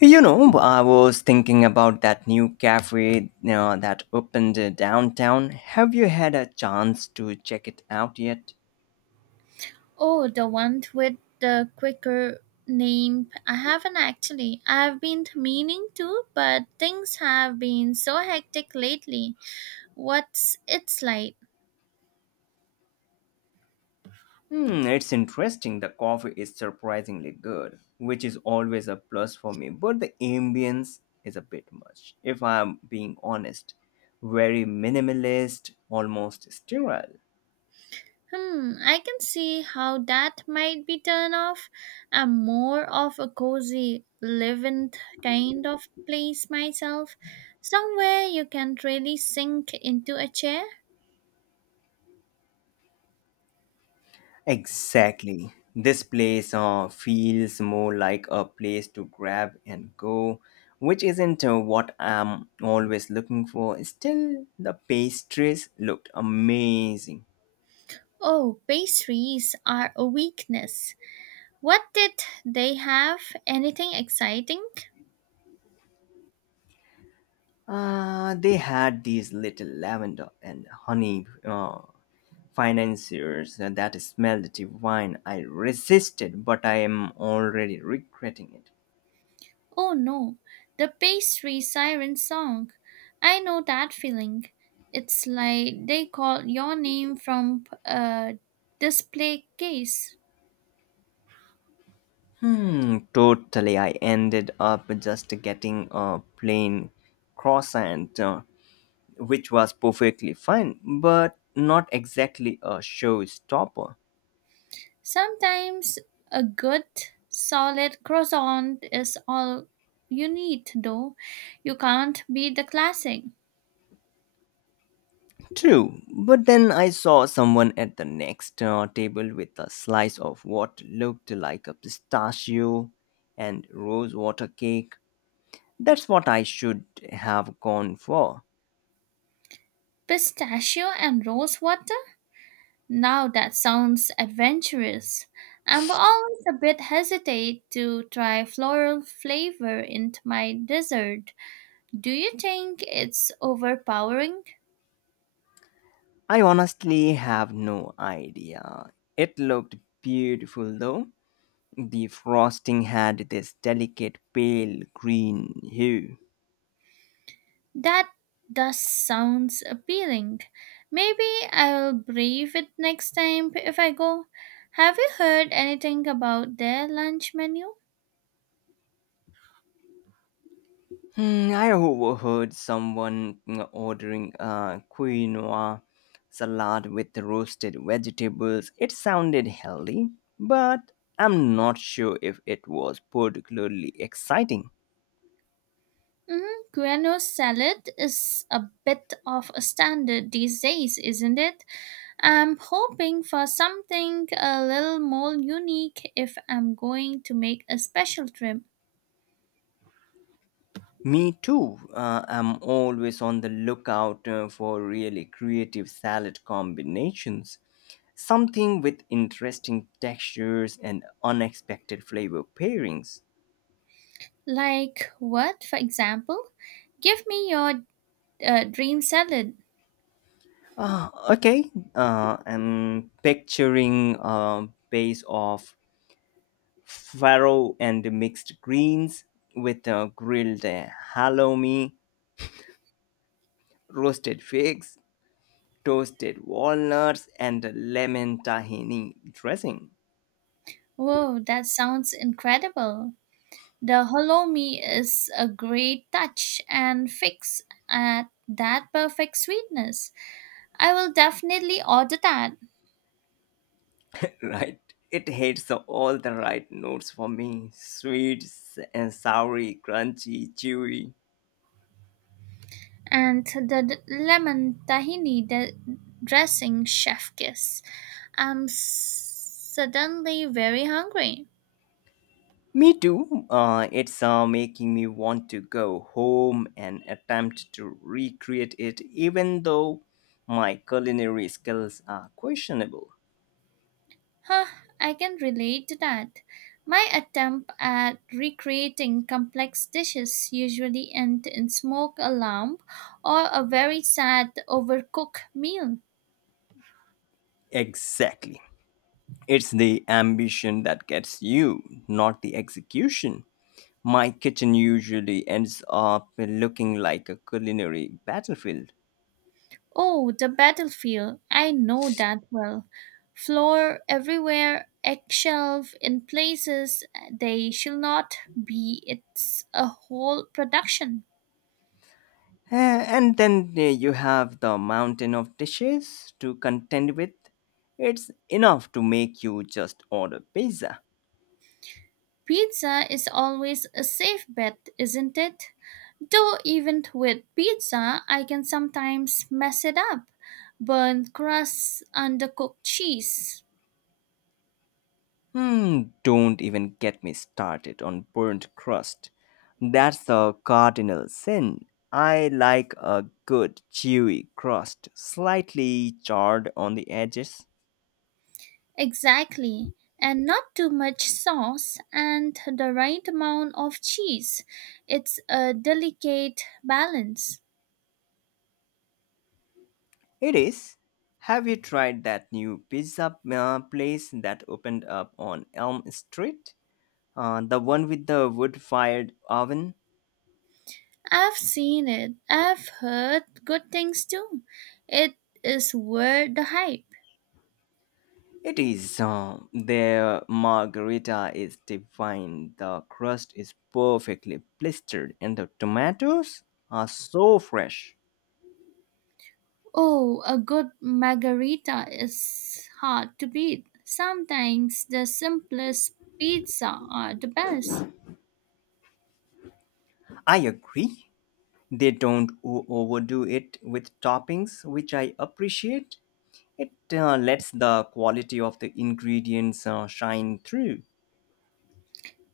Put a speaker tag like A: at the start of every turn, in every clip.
A: I was thinking about that new cafe that opened downtown. Have you had a chance to check it out yet?
B: Oh, the one with the quicker name. I haven't actually. I've been meaning to, but things have been so hectic lately. What's it's like?
A: It's interesting. The coffee is surprisingly good, which is always a plus for me, but the ambience is a bit much, if I'm being honest. Very minimalist, almost sterile.
B: I can see how that might be turned off. I'm more of a cozy, living kind of place myself. Somewhere you can really sink into a chair.
A: Exactly. This place feels more like a place to grab and go, which isn't what I'm always looking for. Still, the pastries looked amazing.
B: Oh, pastries are a weakness. What did they have? Anything exciting?
A: They had these little lavender and honey financiers that smelled divine. I resisted, but I am already regretting it.
B: Oh no, the pastry siren song. I know that feeling. It's like they called your name from a display case.
A: Hmm, totally. I ended up just getting a plain croissant, which was perfectly fine, but not exactly a showstopper.
B: Sometimes a good, solid croissant is all you need, though. You can't beat the classic.
A: True, but then I saw someone at the next table with a slice of what looked like a pistachio and rose water cake. That's what I should have gone for.
B: Pistachio and rosewater. Now that sounds adventurous. I'm always a bit hesitate to try floral flavor into my dessert. Do you think it's overpowering?
A: I honestly have no idea. It looked beautiful though. The frosting had this delicate pale green hue.
B: That does sounds appealing. Maybe I'll brave it next time if I go. Have you heard anything about their lunch menu?
A: I overheard someone ordering a quinoa salad with roasted vegetables. It sounded healthy, but I'm not sure if it was particularly exciting.
B: Mm-hmm. Guano salad is a bit of a standard these days, isn't it? I'm hoping for something a little more unique if I'm going to make a special trip.
A: Me too. I'm always on the lookout for really creative salad combinations. Something with interesting textures and unexpected flavor pairings.
B: Like what, for example? Give me your dream salad.
A: Ah, okay, I'm picturing a base of farro and mixed greens with a grilled halloumi, roasted figs, toasted walnuts, and lemon tahini dressing.
B: Whoa, that sounds incredible. The halloumi is a great touch and fix at that perfect sweetness. I will definitely order that.
A: Right, it hits all the right notes for me: sweet and soury, crunchy, chewy.
B: And the lemon tahini dressing chef kiss. I'm suddenly very hungry.
A: Me too. It's making me want to go home and attempt to recreate it, even though my culinary skills are questionable.
B: Huh, I can relate to that. My attempt at recreating complex dishes usually end in smoke alarm or a very sad overcooked meal.
A: Exactly. It's the ambition that gets you, not the execution. My kitchen usually ends up looking like a culinary battlefield.
B: Oh, the battlefield. I know that well. Floor everywhere, eggshelf in places they shall not be. It's a whole production.
A: Uh, And then you have the mountain of dishes to contend with. It's enough to make you just order pizza.
B: Pizza is always a safe bet, isn't it? Though even with pizza, I can sometimes mess it up. Burnt crusts, undercooked cheese.
A: Don't even get me started on burnt crust. That's a cardinal sin. I like a good chewy crust, slightly charred on the edges.
B: Exactly. And not too much sauce and the right amount of cheese. It's a delicate balance.
A: It is. Have you tried that new pizza place that opened up on Elm Street? The one with the wood fired oven?
B: I've seen it. I've heard good things too. It is worth the hype.
A: It is. The margarita is divine. The crust is perfectly blistered, and the tomatoes are so fresh.
B: Oh, a good margarita is hard to beat. Sometimes the simplest pizza are the best.
A: I agree. They don't overdo it with toppings, which I appreciate. It lets the quality of the ingredients shine through.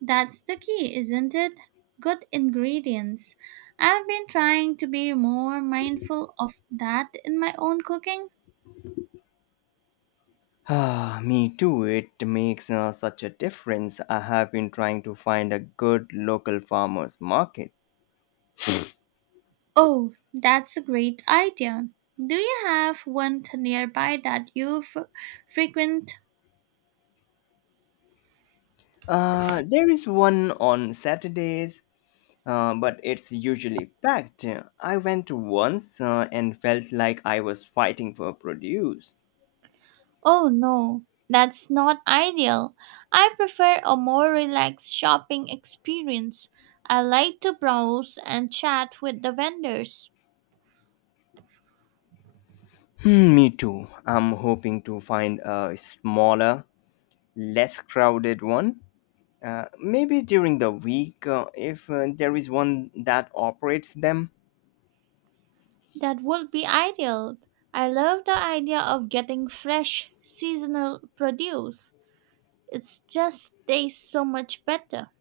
B: That's the key, isn't it? Good ingredients. I've been trying to be more mindful of that in my own cooking.
A: Ah, me too. It makes such a difference. I have been trying to find a good local farmers market.
B: Oh, that's a great idea. Do you have one nearby that you frequent?
A: There is one on Saturdays, but it's usually packed. I went once and felt like I was fighting for produce.
B: Oh no, that's not ideal. I prefer a more relaxed shopping experience. I like to browse and chat with the vendors.
A: Hmm, me too. I'm hoping to find a smaller, less crowded one. Maybe during the week, if there is one that operates them.
B: That would be ideal. I love the idea of getting fresh, seasonal produce. It just tastes so much better.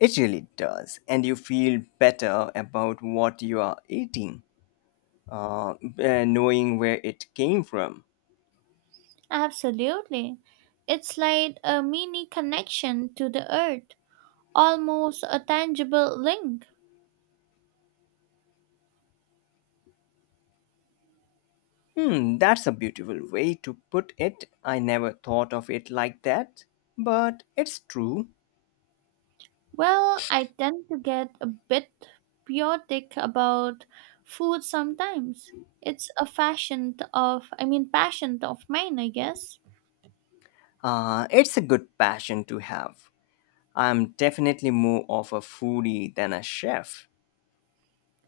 A: It really does, and you feel better about what you are eating, uh, knowing where it came from.
B: Absolutely. It's like a mini connection to the earth, almost a tangible link.
A: That's a beautiful way to put it. I never thought of it like that. But it's true.
B: Well, I tend to get a bit chaotic about food sometimes. It's a fashion of, I mean, passion of mine, I guess.
A: It's a good passion to have. I'm definitely more of a foodie than a chef.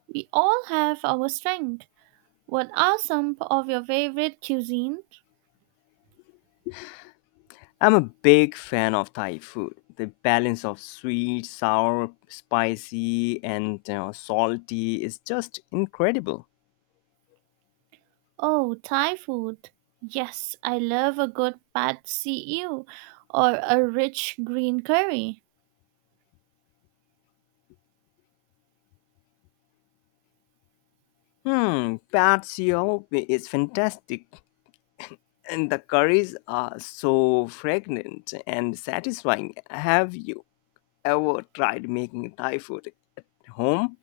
B: We all have our strength. What are some of your favorite cuisine?
A: I'm a big fan of Thai food. The balance of sweet, sour, spicy, and salty is just incredible.
B: Oh, Thai food. Yes, I love a good pad see ew or a rich green curry.
A: Pad Seo is fantastic, and the curries are so fragrant and satisfying. Have you ever tried making Thai food at home?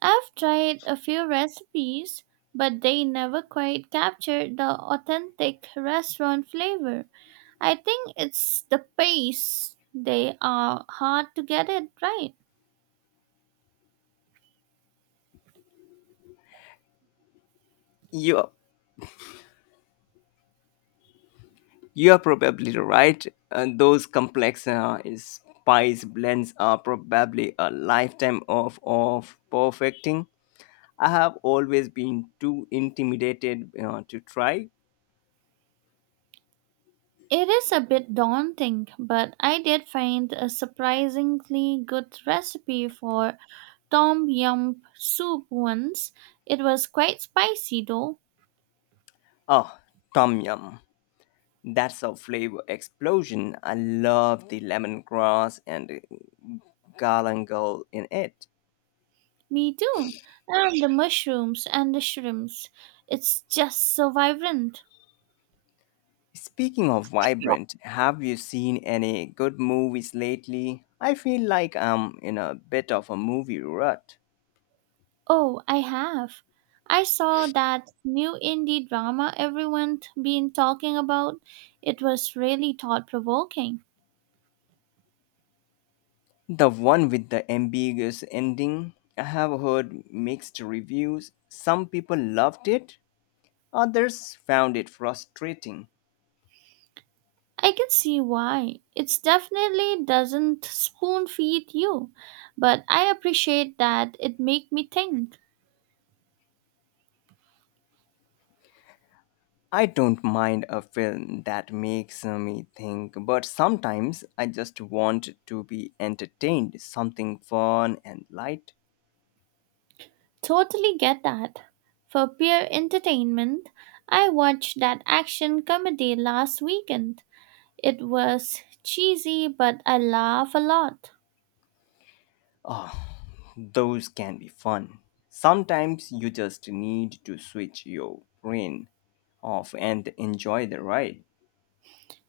B: I've tried a few recipes, but they never quite captured the authentic restaurant flavor. I think it's the pace. They are hard to get it right.
A: You're you're probably right. And those complex spice blends are probably a lifetime of perfecting. I have always been too intimidated to try.
B: It is a bit daunting, but I did find a surprisingly good recipe for tom yum soup once. It was quite spicy though.
A: Oh, tom yum. That's a flavor explosion. I love the lemongrass and galangal in it.
B: Me too. And the mushrooms and the shrimps. It's just so vibrant.
A: Speaking of vibrant, have you seen any good movies lately? I feel like I'm in a bit of a movie rut.
B: Oh, I have. I saw that new indie drama everyone's been talking about. It was really thought provoking.
A: The one with the ambiguous ending, I have heard mixed reviews. Some people loved it, others found it frustrating.
B: I can see why. It definitely doesn't spoon feed you, but I appreciate that it make me think.
A: I don't mind a film that makes me think, but sometimes I just want to be entertained, something fun and light.
B: Totally get that. For pure entertainment, I watched that action comedy last weekend. It was cheesy, but I laugh a lot.
A: Ah, those can be fun. Sometimes you just need to switch your brain off and enjoy the ride.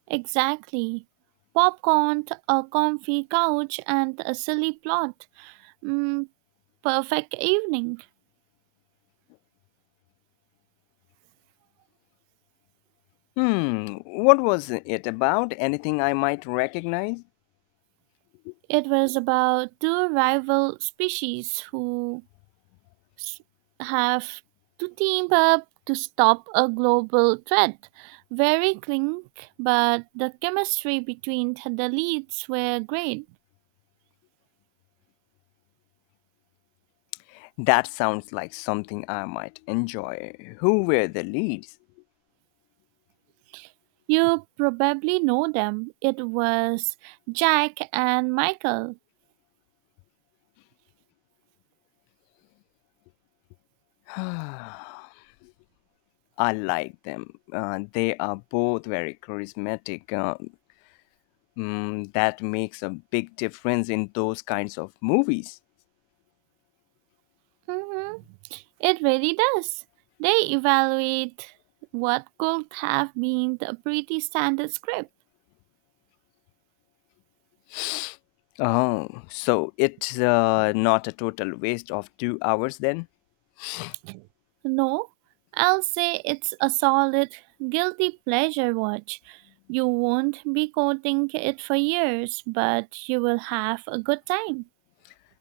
B: Exactly. Popcorn, a comfy couch, and a silly plot. Mm, perfect evening.
A: Hmm, what was it about? Anything I might recognize?
B: It was about two rival species who s- have to team up to stop a global threat. Very clink, but the chemistry between the leads were great.
A: That sounds like something I might enjoy. Who were the leads?
B: You probably know them. It was Jack and Michael.
A: I like them. They are both very charismatic. That makes a big difference in those kinds of movies.
B: Hmm. It really does. They evaluate what could have been a pretty standard script.
A: Oh, so it's not a total waste of 2 hours then?
B: No, I'll say it's a solid guilty pleasure watch. You won't be quoting it for years, but you will have a good time.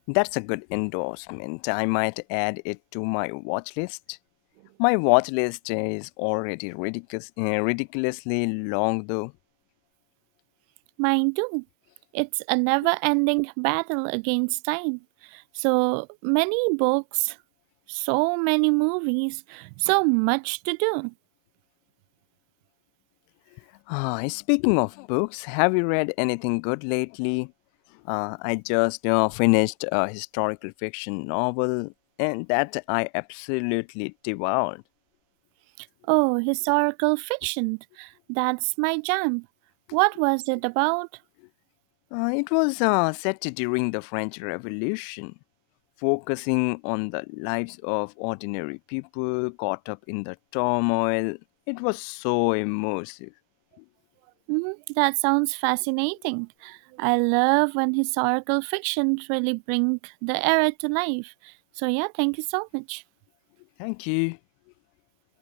A: That's a good endorsement. I might add it to my watch list. My watch list is already ridiculous, ridiculously long though.
B: Mine too. It's a never ending battle against time. So many books, so many movies, so much to do.
A: Ah, speaking of books, have you read anything good lately? I just finished a historical fiction novel and that I absolutely devoured.
B: Oh, historical fiction. That's my jam. What was it about?
A: It was set during the French Revolution, focusing on the lives of ordinary people caught up in the turmoil. It was so immersive.
B: Mhm, that sounds fascinating. I love when historical fiction really bring the era to life. So yeah, thank you so much.
A: Thank you.